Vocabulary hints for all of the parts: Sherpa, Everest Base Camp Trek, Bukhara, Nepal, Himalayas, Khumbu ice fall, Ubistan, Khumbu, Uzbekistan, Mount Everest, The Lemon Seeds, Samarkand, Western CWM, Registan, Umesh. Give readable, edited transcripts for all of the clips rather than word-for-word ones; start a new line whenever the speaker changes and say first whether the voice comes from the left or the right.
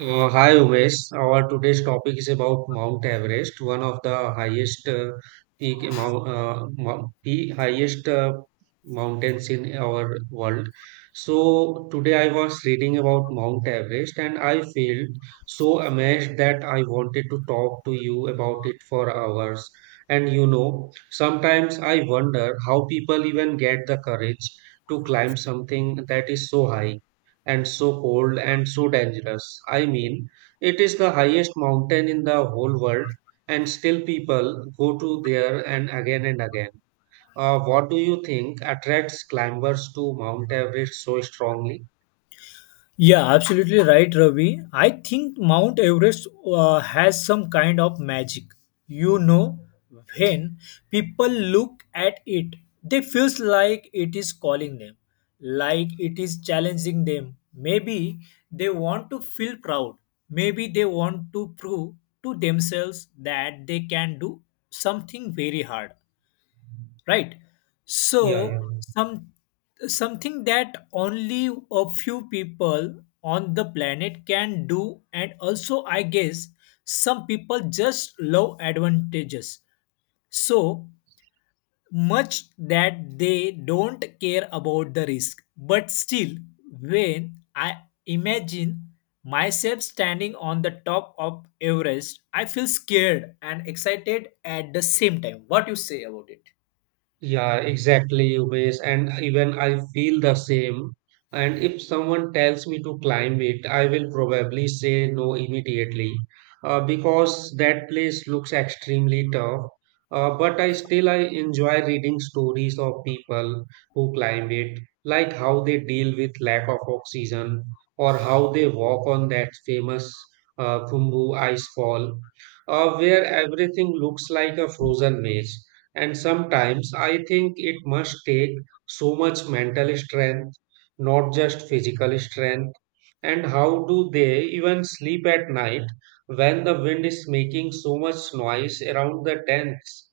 right: Hi Umesh, our today's topic is about Mount Everest, one of the highest peak mou- mou- pe- highest mountains in our world. So today I was reading about Mount Everest and I felt so amazed that I wanted to talk to you about it for hours. And you know, sometimes I wonder how people even get the courage to climb something that is so high and so cold and so dangerous. I mean, it is the highest mountain in the whole world, and still people go to there and again and again. What do you think attracts climbers to Mount Everest so strongly?
left: Yeah, absolutely right, Ravi. I think Mount Everest has some kind of magic. You know, when people look at it, they feels like it is calling them, like it is challenging them. Maybe they want to feel proud. Maybe they want to prove to themselves that they can do something very hard, right? So
right: Yeah, yeah.
left: some something that only a few people on the planet can do. And also I guess some people just love advantages so much that they don't care about the risk. But still, when I imagine myself standing on the top of Everest, I feel scared and excited at the same time. What you say about it?
right: Yeah, exactly, Umesh. And even I feel the same. And if someone tells me to climb it, I will probably say no immediately because that place looks extremely tough. But I still I enjoy reading stories of people who climb it, like how they deal with lack of oxygen or how they walk on that famous Khumbu ice fall, where everything looks like a frozen maze. And sometimes I think it must take so much mental strength, not just physical strength. And how do they even sleep at night when the wind is making so much noise around the tents?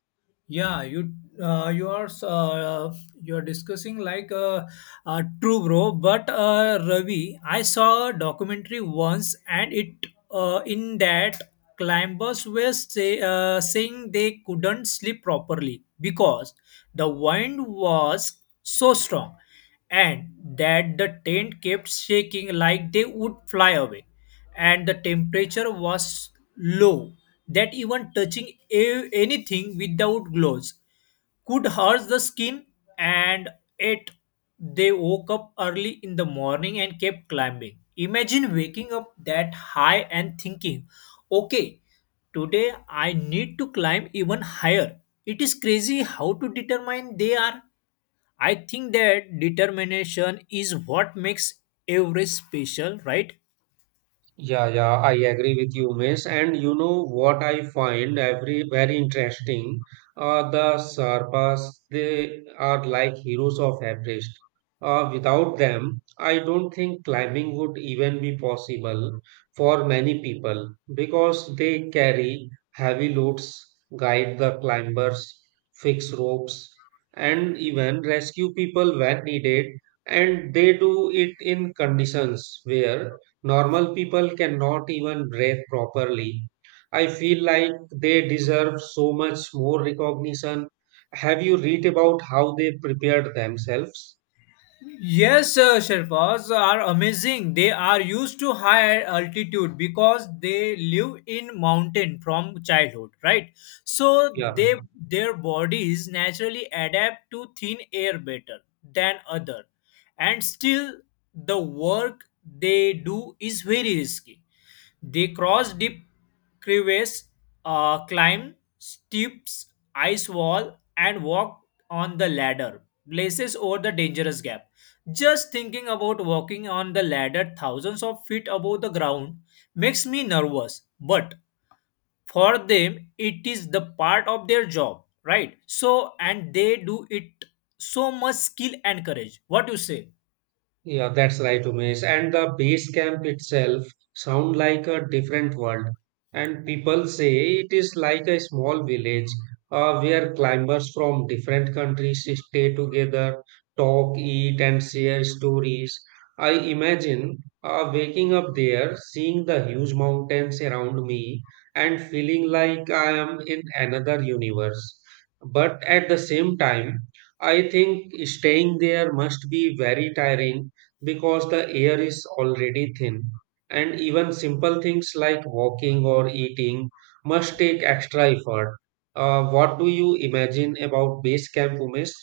left: Yeah, you uh, you are uh, you are discussing like true, bro. But Ravi, I saw a documentary once, and it in that climbers were saying they couldn't sleep properly because the wind was so strong, and that the tent kept shaking like they would fly away, and the temperature was low that even touching anything without gloves could hurt the skin. And it they woke up early in the morning and kept climbing. Imagine waking up that high and thinking, okay, today I need to climb even higher. It is crazy how to determine they are. I think that determination is what makes every special, right?
right: Yeah, yeah, I agree with you, Miss. And you know what I find every very interesting? The Sherpas, they are like heroes of Everest. Without them, I don't think climbing would even be possible for many people because they carry heavy loads, guide the climbers, fix ropes, and even rescue people when needed. And they do it in conditions where normal people cannot even breathe properly. I feel like they deserve so much more recognition. Have you read about how they prepared themselves?
left: Yes, Sherpas are amazing. They are used to higher altitude because they live in mountain from childhood, right? So
right: Yeah.
left: they their bodies naturally adapt to thin air better than other, and still the work they do is very risky. They cross deep crevasse, climb steep ice wall, and walk on the ladder, places over the dangerous gap. Just thinking about walking on the ladder thousands of feet above the ground makes me nervous. But for them, it is the part of their job, right? So, and they do it so much skill and courage. What do you say?
right: Yeah, that's right, Umesh. And the base camp itself sound like a different world. And people say it is like a small village where climbers from different countries stay together, talk, eat, and share stories. I imagine waking up there, seeing the huge mountains around me, and feeling like I am in another universe. But at the same time, I think staying there must be very tiring because the air is already thin, and even simple things like walking or eating must take extra effort. What do you imagine about base camp, Umesh?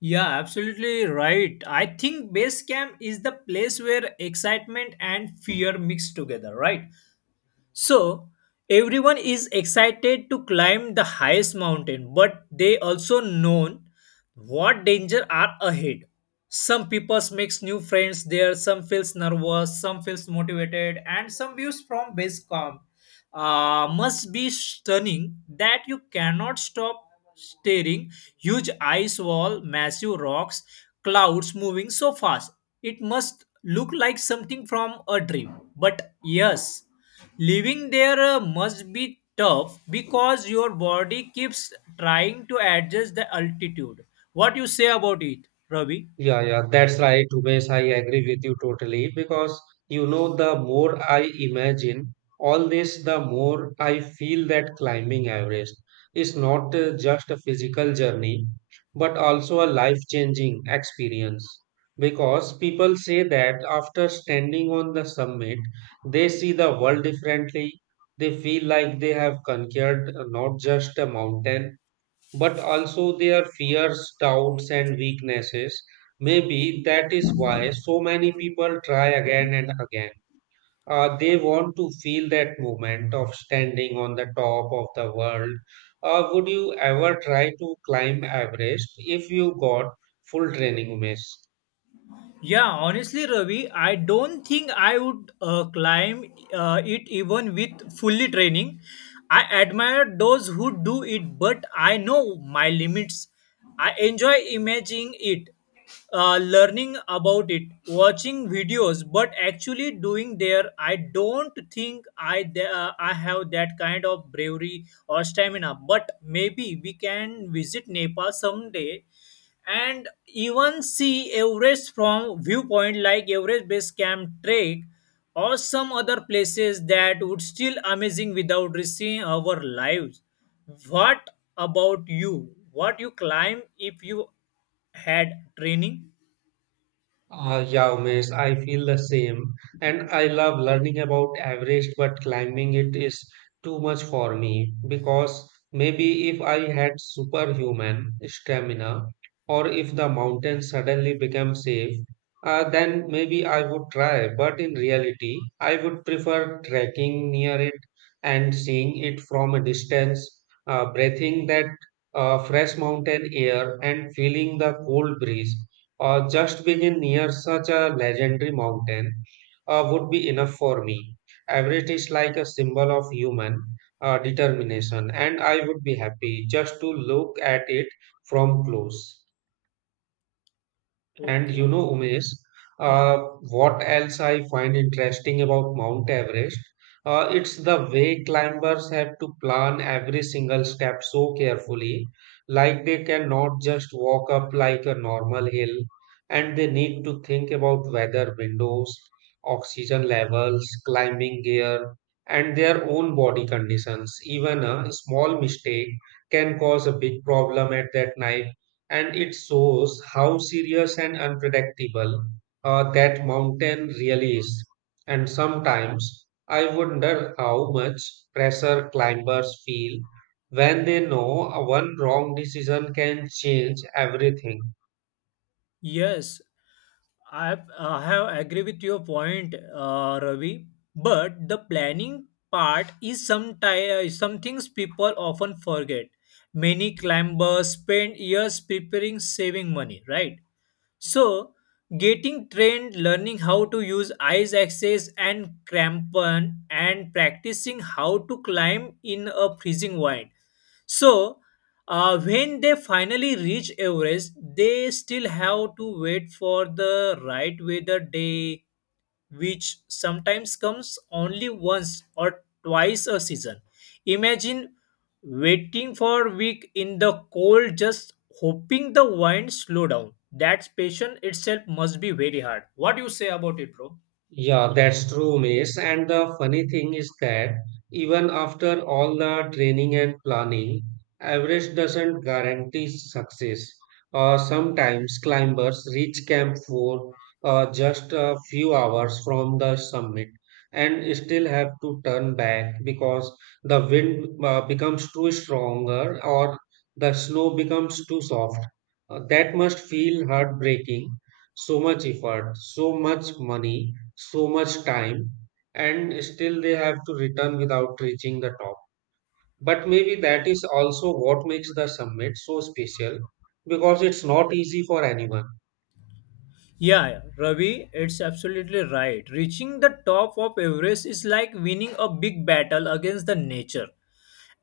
left: Yeah, absolutely right. I think base camp is the place where excitement and fear mix together, right? So, everyone is excited to climb the highest mountain, but they also know what danger are ahead. Some people makes new friends there, some feels nervous, some feels motivated, and some views from base camp must be stunning that you cannot stop staring. Huge ice wall, massive rocks, clouds moving so fast. It must look like something from a dream. But yes, living there must be tough because your body keeps trying to adjust the altitude. What you say about it, Ravi?
right: Yeah, yeah, that's right, Umesh. I agree with you totally because you know, the more I imagine all this, the more I feel that climbing Everest is not just a physical journey but also a life-changing experience. Because people say that after standing on the summit, they see the world differently. They feel like they have conquered not just a mountain but also their fears, doubts, and weaknesses. Maybe that is why so many people try again and again. They want to feel that moment of standing on the top of the world. Would you ever try to climb Everest if you got full training, Umesh?
left: Yeah, honestly, Ravi, I don't think I would climb it even with fully training. I admire those who do it, but I know my limits. I enjoy imagining it, learning about it, watching videos, but actually doing there, I don't think I I have that kind of bravery or stamina. But maybe we can visit Nepal someday and even see Everest from viewpoint like Everest Base Camp Trek or some other places that would still amazing without risking our lives. What about you? What you climb if you had training?
right: Ah, yeah, Umesh, I feel the same. And I love learning about Everest, but climbing it is too much for me because maybe if I had superhuman stamina or if the mountain suddenly became safe, then maybe I would try. But in reality, I would prefer trekking near it and seeing it from a distance, breathing that fresh mountain air and feeling the cold breeze or just being near such a legendary mountain would be enough for me. Everett is like a symbol of human determination, and I would be happy just to look at it from close. And you
left: Okay.
right: know, Umesh,
left: Yeah.
right: uh, what else I find interesting about Mount Everest? It's the way climbers have to plan every single step so carefully. Like they cannot just walk up like a normal hill, and they need to think about weather windows, oxygen levels, climbing gear, and their own body conditions. Even a small mistake can cause a big problem at that night and it shows how serious and unpredictable that mountain really is. And sometimes I wonder how much pressure climbers feel when they know a one wrong decision can change everything.
left: Yes. I have agree with your point, Ravi. But the planning part is some things people often forget. Many climbers spend years preparing, saving money, right? So getting trained, learning how to use ice axes and crampon, and practicing how to climb in a freezing wind so, when they finally reach Everest, they still have to wait for the right weather day, which sometimes comes only once or twice a season. Imagine waiting for a week in the cold, just hoping the wind slow down. That patient itself must be very hard. What do you say about it, bro?
right: Yeah, that's true, Miss. And the funny thing is that even after all the training and planning, Everest doesn't guarantee success. Sometimes climbers reach camp Four, just a few hours from the summit and still have to turn back because the wind becomes too stronger or the snow becomes too soft. That must feel heartbreaking. So much effort, so much money so much time and still they have to return without reaching the top. But maybe that is also what makes the summit so special because it's not easy for anyone.
left: Yeah, yeah, Ravi, it's absolutely right. Reaching the top of Everest is like winning a big battle against the nature,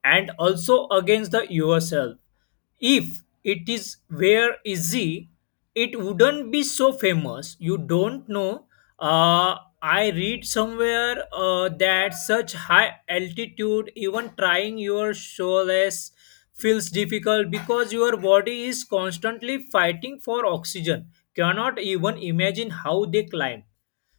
left: and also against the yourself. If it is were easy, it wouldn't be so famous. You don't know. I read somewhere that such high altitude, even trying your shoulders feels difficult because your body is constantly fighting for oxygen. Cannot even imagine how they climb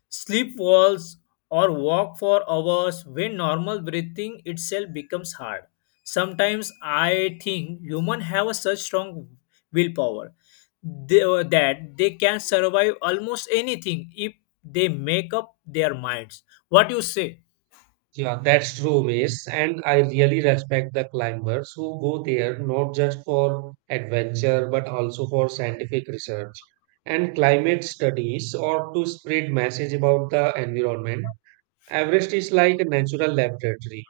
left: sleep walls, or walk for hours when normal breathing itself becomes hard. Sometimes I think humans have such strong willpower they- that they can survive almost anything if they make up their minds. What you say?
right: Yeah, that's true, Mace. And I really respect the climbers who go there not just for adventure but also for scientific research and climate studies or to spread message about the environment. Everest is like a natural laboratory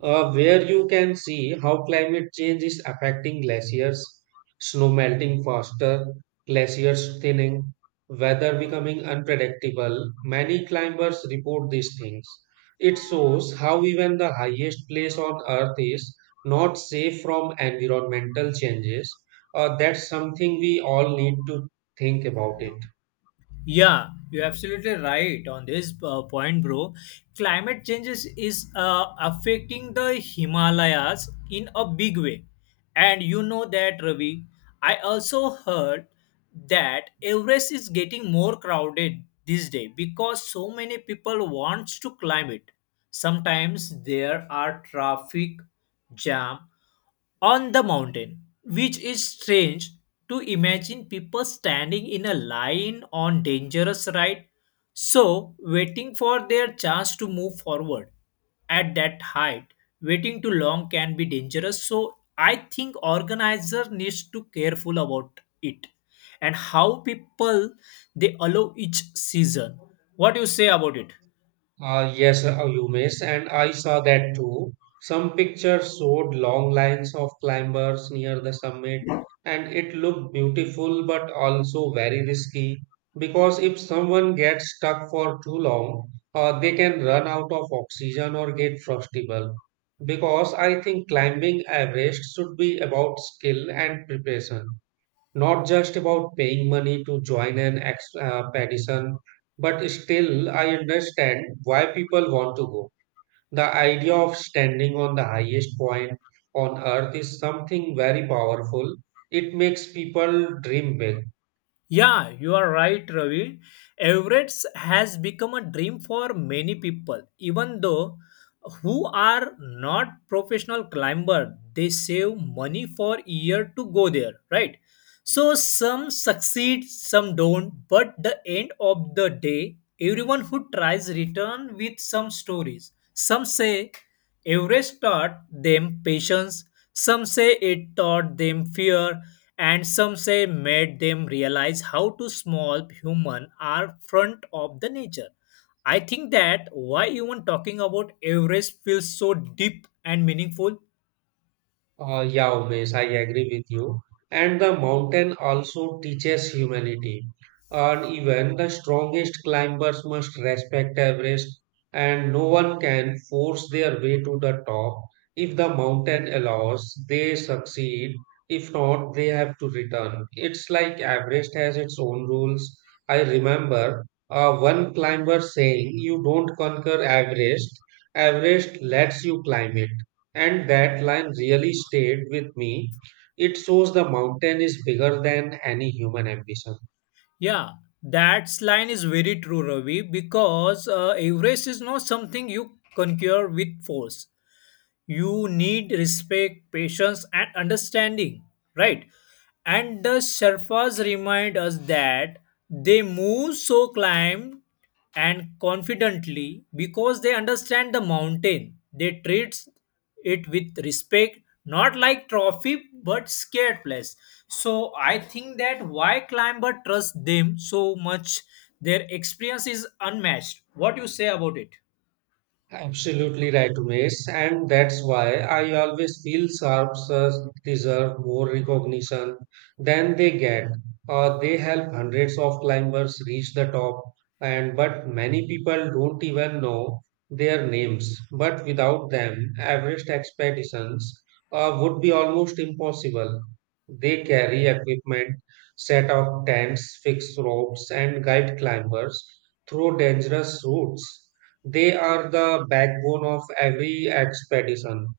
right: where you can see how climate change is affecting glaciers, snow melting faster, glaciers thinning, weather becoming unpredictable. Many climbers report these things. It shows how even the highest place on earth is not safe from environmental changes. That's something we all need to think about it.
left: Yeah, you're absolutely right on this point, bro. Climate changes is affecting the Himalayas in a big way. And you know that, Ravi. I also heard that Everest is getting more crowded this day because so many people wants to climb it. Sometimes there are traffic jam on the mountain, which is strange, to imagine people standing in a line on dangerous ride, so waiting for their chance to move forward. At that height, waiting too long can be dangerous, so I think organizer needs to careful about it and how people they allow each season. What do you say about it?
right: Yes, Umesh, and I saw that too. Some pictures showed long lines of climbers near the summit, and it looked beautiful but also very risky because if someone gets stuck for too long, they can run out of oxygen or get frostable. Because I think climbing Everest should be about skill and preparation, not just about paying money to join an expedition, but still, I understand why people want to go. The idea of standing on the highest point on earth is something very powerful. It makes people dream big.
left: Yeah, you are right, Ravi. Everett's has become a dream for many people, even though who are not professional climber, they save money for year to go there, right? So some succeed, some don't, but the end of the day, everyone who tries return with some stories. Some say Everest taught them patience, some say it taught them fear, and some say made them realize how too small human are front of the nature. I think that why even talking about Everest feels so deep and meaningful.
right: Yeah, Umesh, I agree with you. And the mountain also teaches humanity. And even the strongest climbers must respect Everest, and no one can force their way to the top. If the mountain allows, they succeed. If not, they have to return. It's like Everest has its own rules. I remember one climber saying, "You don't conquer Everest, Everest lets you climb it." And that line really stayed with me. It shows the mountain is bigger than any human ambition.
left: Yeah, that line is very true, Ravi, because Everest is not something you conquer with force. You need respect, patience, and understanding, right? And the Sherpas remind us that they move so climb and confidently because they understand the mountain. They treat it with respect, not like trophy but scared place. So I think that why climber trust them so much. Their experience is unmatched. What you say about it?
right: Absolutely right, Umesh, and that's why I always feel sharps deserve more recognition than they get. They help hundreds of climbers reach the top, and but many people don't even know their names. But without them, Everest expeditions would be almost impossible. They carry equipment, set up tents, fix ropes, and guide climbers through dangerous routes they are the backbone of every expedition.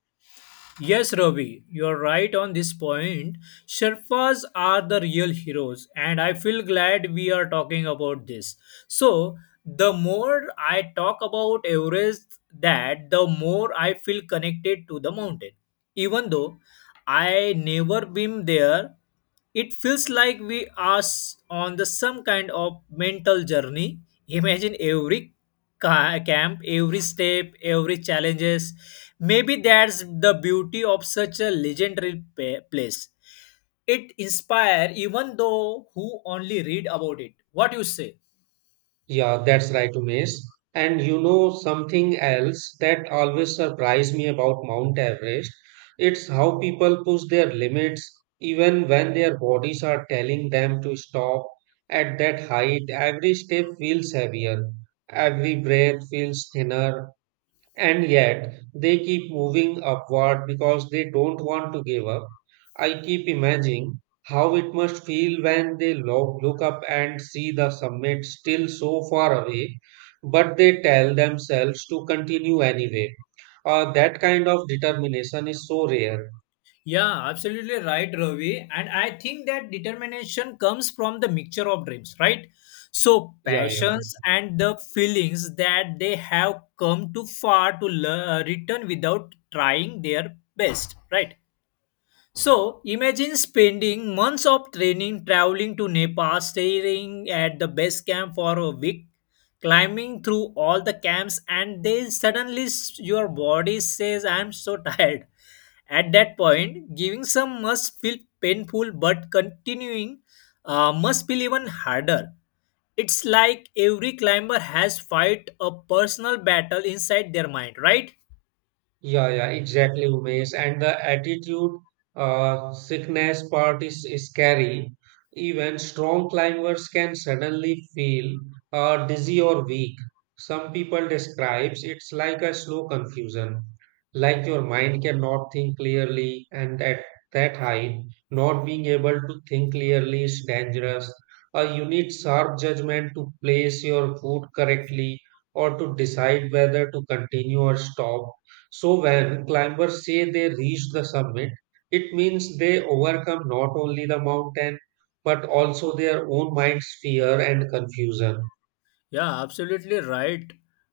left: Yes, Ravi, you're right on this point. Sherpas are the real heroes, and I feel glad we are talking about this. So, the more I talk about Everest, that the more I feel connected to the mountain. Even though I never been there, it feels like we are on the some kind of mental journey. Imagine every camp, every step, every challenges. Maybe that's the beauty of such a legendary place. It inspire even though who only read about it. What you say?
right: Yeah, that's right, Umesh. And you know something else that always surprised me about Mount Everest? It's how people push their limits even when their bodies are telling them to stop. At that height, every step feels heavier, every breath feels thinner, and yet they keep moving upward because they don't want to give up. I keep imagining how it must feel when they look up and see the summit still so far away, but they tell themselves to continue anyway. That kind of determination is so rare.
left: Yeah, absolutely right, Ravi. And I think that determination comes from the mixture of dreams, right? So
right: Yeah, yeah.
left: passions and the feelings that they have come too far to return without trying their best, right? So imagine spending months of training, traveling to Nepal, staying at the base camp for a week, climbing through all the camps, and then suddenly your body says, I'm so tired. At that point, giving some must feel painful, but continuing must feel even harder. It's like every climber has fight a personal battle inside their mind, right?
right: Yeah, yeah, exactly, Umesh. And the attitude sickness part is scary. Even strong climbers can suddenly feel dizzy or weak. Some people describes it's like a slow confusion, like your mind cannot think clearly, and at that height, not being able to think clearly is dangerous. You need sharp judgment to place your foot correctly or to decide whether to continue or stop so when climbers say they reached the summit, it means they overcome not only the mountain, but also their own mind's fear and confusion.
left: Yeah, absolutely right,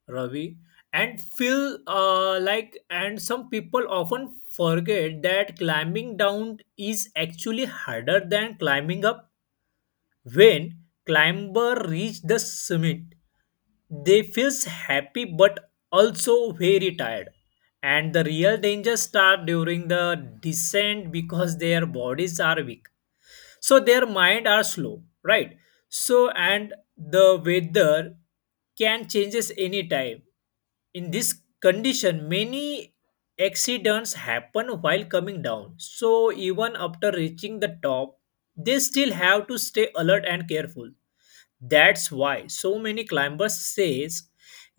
left: Ravi. And feel like, and some people often forget that climbing down is actually harder than climbing up. When climber reach the summit, they feels happy but also very tired. And the real danger start during the descent because their bodies are weak, so their mind are slow, right? So and the weather can changes anytime. In this condition, many accidents happen while coming down. So even after reaching the top, they still have to stay alert and careful. That's why so many climbers says,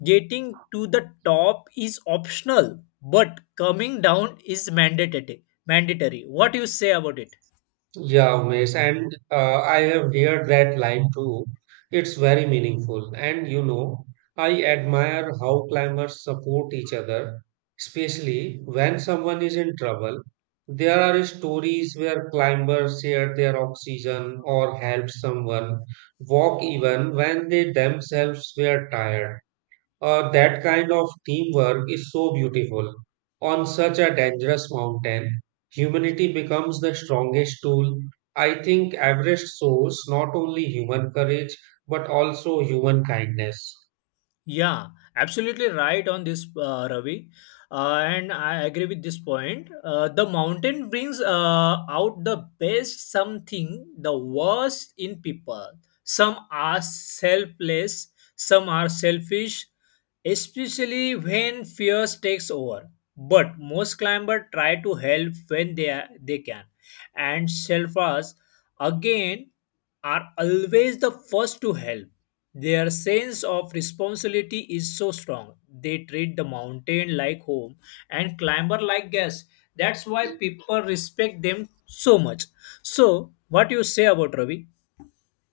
left: getting to the top is optional, but coming down is mandatory, mandatory. What do you say about it?
right: Yeah, Umesh, and I have heard that line too. It's very meaningful. And you know, I admire how climbers support each other, especially when someone is in trouble. There are stories where climbers share their oxygen or help someone walk even when they themselves were tired. That kind of teamwork is so beautiful. On such a dangerous mountain, humanity becomes the strongest tool. I think Everest shows not only human courage but also human kindness.
left: Yeah, absolutely right on this, Ravi. And I agree with this point. The mountain brings out the best something, the worst in people. Some are selfless, some are selfish, especially when fear takes over. But most climbers try to help when they can. And selfers again are always the first to help. Their sense of responsibility is so strong. They treat the mountain like home and climber like guests. That's why people respect them so much. So, what you say about Ravi?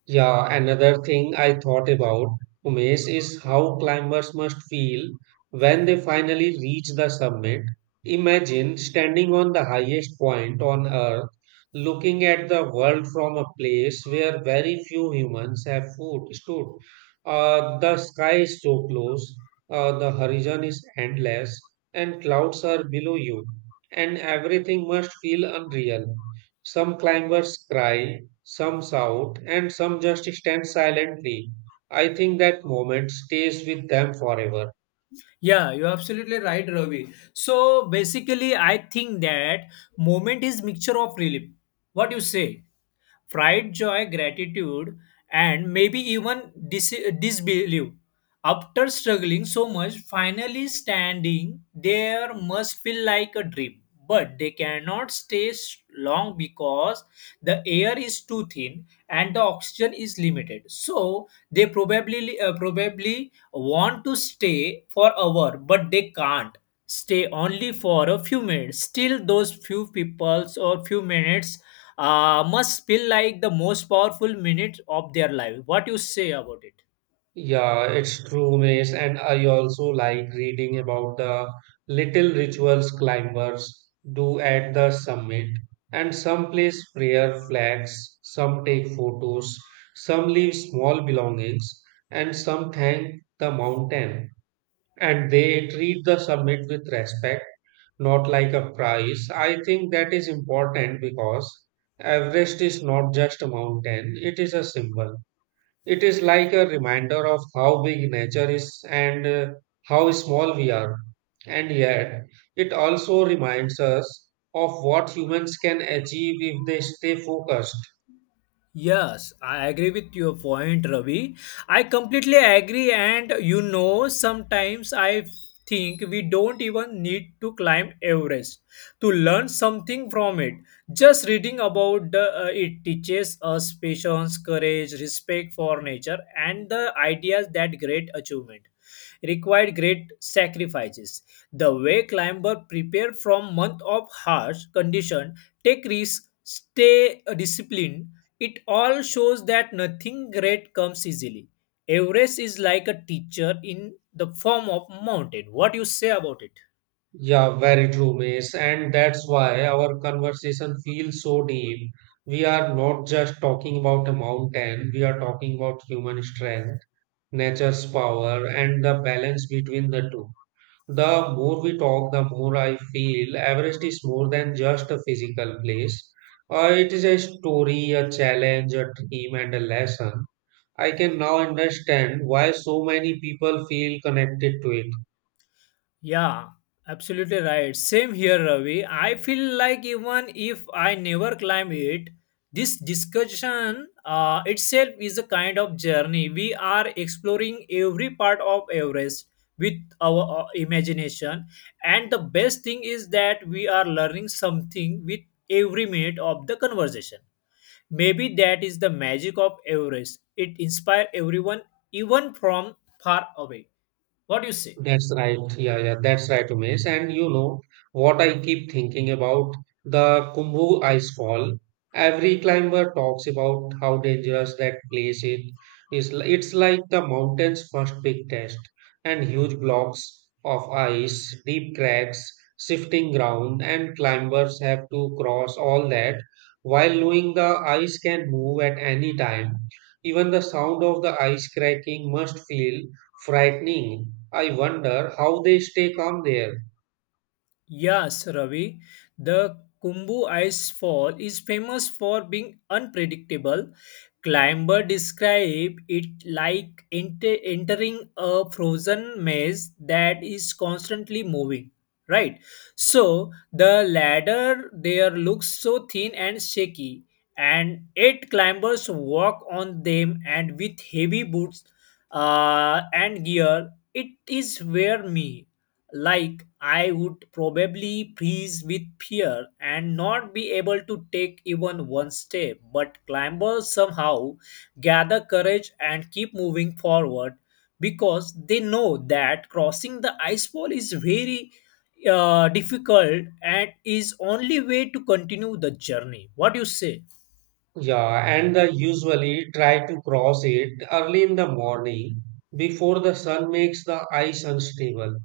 right: Yeah, another thing I thought about, Umesh, is how climbers must feel when they finally reach the summit. Imagine standing on the highest point on Earth, looking at the world from a place where very few humans have foot, stood. The sky is so close, the horizon is endless, and clouds are below you, and everything must feel unreal. Some climbers cry some shout and some just stand silently. I think that moment stays with them forever.
left: Yeah, you're absolutely right, Ravi. So basically, I think that moment is mixture of relief. What you say? Pride, joy, gratitude, and maybe even disbelief. After struggling so much, finally standing there must feel like a dream. But they cannot stay long because the air is too thin and the oxygen is limited. So they probably probably want to stay for hour, but they can't stay only for a few minutes. Still, those few peoples or few minutes must feel like the most powerful minute of their life. What you say about it?
right: Yeah, it's true, Mace, and I also like reading about the little rituals climbers do at the summit. And some place prayer flags, some take photos, some leave small belongings, and some thank the mountain, and they treat the summit with respect, not like a prize. I think that is important because Everest is not just a mountain, it is a symbol. It is like a reminder of how big nature is and how small we are. And yet, it also reminds us of what humans can achieve if they stay focused.
left: Yes, I agree with your point, Ravi. I completely agree, and you know, sometimes I think we don't even need to climb Everest to learn something from it. Just reading about it teaches us patience, courage, respect for nature, and the ideas that great achievement required great sacrifices. The way climbers prepare from month of harsh condition, take risks, stay disciplined, it all shows that nothing great comes easily. Everest is like a teacher in the form of mountain. What you say about it?
right: Yeah, very true, Mace. And that's why our conversation feels so deep. We are not just talking about a mountain, we are talking about human strength, nature's power, and the balance between the two. The more we talk, the more I feel Everest is more than just a physical place. It is a story, a challenge, a dream, and a lesson. I can now understand why so many people feel connected to it.
left: Yeah, absolutely right. Same here, Ravi. I feel like even if I never climb it, this discussion itself is a kind of journey. We are exploring every part of Everest with our imagination, and the best thing is that we are learning something with every minute of the conversation. Maybe that is the magic of Everest. It inspires everyone, even from far away. What do you say?
right: That's right. Yeah, that's right, Umesh. And you know what, I keep thinking about the Kumbu Icefall. Every climber talks about how dangerous that place it is. It's like the mountain's first big test, and huge blocks of ice, deep cracks, shifting ground, and climbers have to cross all that while knowing the ice can move at any time. Even the sound of the ice cracking must feel frightening. I wonder how they stay calm there.
left: Yes, Ravi. The Kumbu ice fall is famous for being unpredictable. Climber describe it like entering a frozen maze that is constantly moving. Right. So the ladder there looks so thin and shaky, and eight climbers walk on them and with heavy boots and gear. It is wear me like I would probably freeze with fear and not be able to take even one step. But climbers somehow gather courage and keep moving forward because they know that crossing the ice wall is very difficult and is only way to continue the journey. What do you say?
right: Yeah, and they usually try to cross it early in the morning before the sun makes the ice unstable.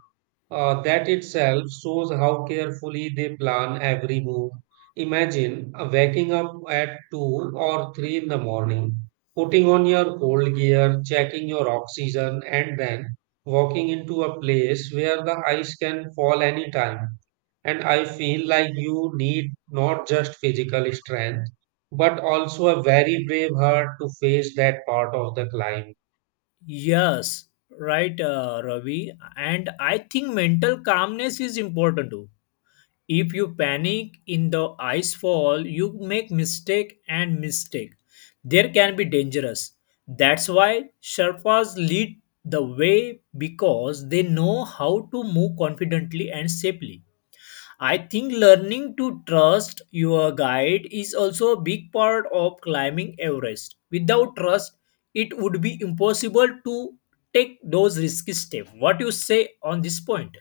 right: That itself shows how carefully they plan every move. Imagine waking up at 2 or 3 in the morning, putting on your cold gear, checking your oxygen, and then walking into a place where the ice can fall anytime. And I feel like you need not just physical strength, but also a very brave heart to face that part of the climb.
left: Yes, right, Ravi. And I think mental calmness is important too. If you panic in the ice fall, you make mistake and mistake. There can be dangerous. That's why Sherpas lead the way because they know how to move confidently and safely. I think learning to trust your guide is also a big part of climbing Everest. Without trust, it would be impossible to take those risky steps. What you say on this point?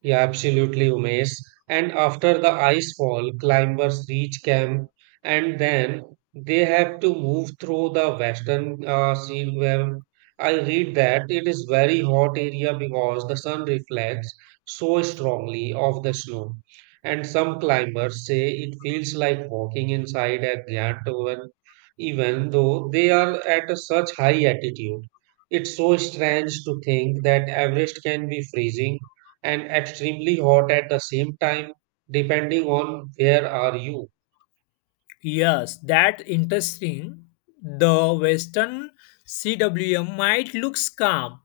right: Yeah, absolutely, Umesh. And after the ice fall, climbers reach camp and then they have to move through the western sea, where I read that it is very hot area because the sun reflects so strongly off the snow. And some climbers say it feels like walking inside a giant oven, even though they are at a such high altitude. It's so strange to think that Everest can be freezing and extremely hot at the same time, depending on where are you.
left: Yes, that interesting. The Western CWM might look calm,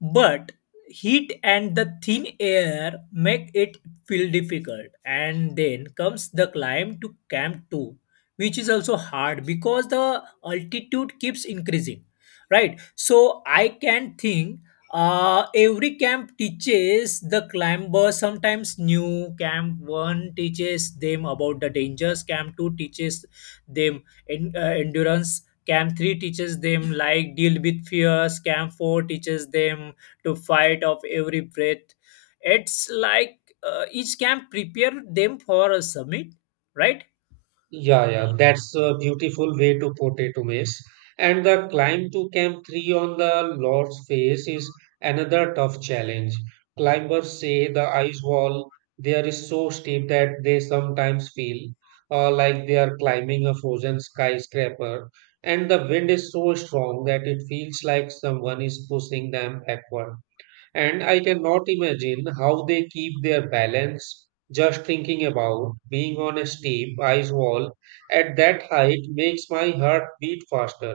left: but heat and the thin air make it feel difficult. And then comes the climb to Camp 2, which is also hard because the altitude keeps increasing. Right? So I can think every camp teaches the climber sometimes new. Camp 1 teaches them about the dangers. Camp 2 teaches them endurance. Camp 3 teaches them like deal with fears. Camp 4 teaches them to fight of every breath. It's like each camp prepare them for a summit, right?
right: Yeah, that's a beautiful way to put it, Umesh. And the climb to Camp 3 on the Lord's Face is another tough challenge. Climbers say the ice wall there is so steep that they sometimes feel like they are climbing a frozen skyscraper, and the wind is so strong that it feels like someone is pushing them backward. And I cannot imagine how they keep their balance. Just thinking about being on a steep ice wall at that height makes my heart beat faster.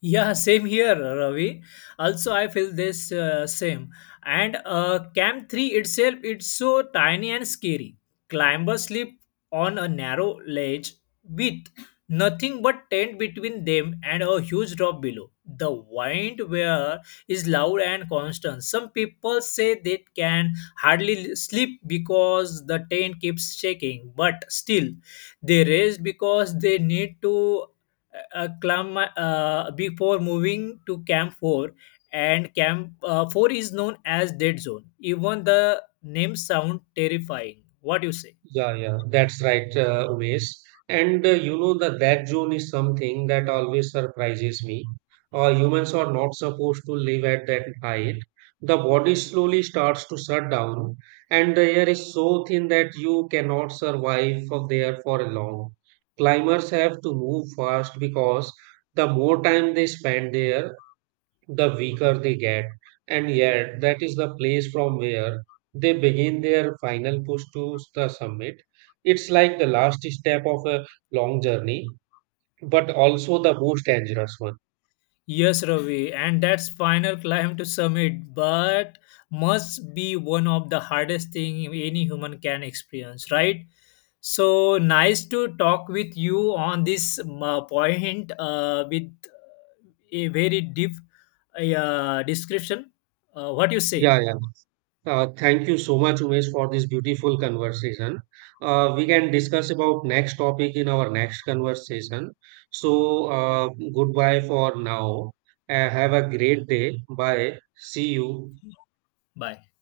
left: Yeah, same here, Ravi. Also, I feel this same. And Camp 3 itself, it's so tiny and scary. Climbers sleep on a narrow ledge with nothing but tent between them and a huge drop below. The wind where is loud and constant. Some people say they can hardly sleep because the tent keeps shaking, but still they rest because they need to before moving to Camp 4, and Camp 4 is known as Dead Zone. Even the name sound terrifying. What do you say?
right: Yeah, that's right, Umesh. And you know, the red zone is something that always surprises me. Humans are not supposed to live at that height. The body slowly starts to shut down, and the air is so thin that you cannot survive for there for a long. Climbers have to move fast because the more time they spend there, the weaker they get. And yet, that is the place from where they begin their final push to the summit. It's like the last step of a long journey, but also the most dangerous one.
left: Yes, Ravi, and that's final climb to summit, but must be one of the hardest thing any human can experience, right? So nice to talk with you on this point with a very deep description. What you say?
right: Yeah, yeah. Thank you so much, Umesh, for this beautiful conversation. We can discuss about next topic in our next conversation. So, goodbye for now. Have a great day. Bye. See you.
left: Bye.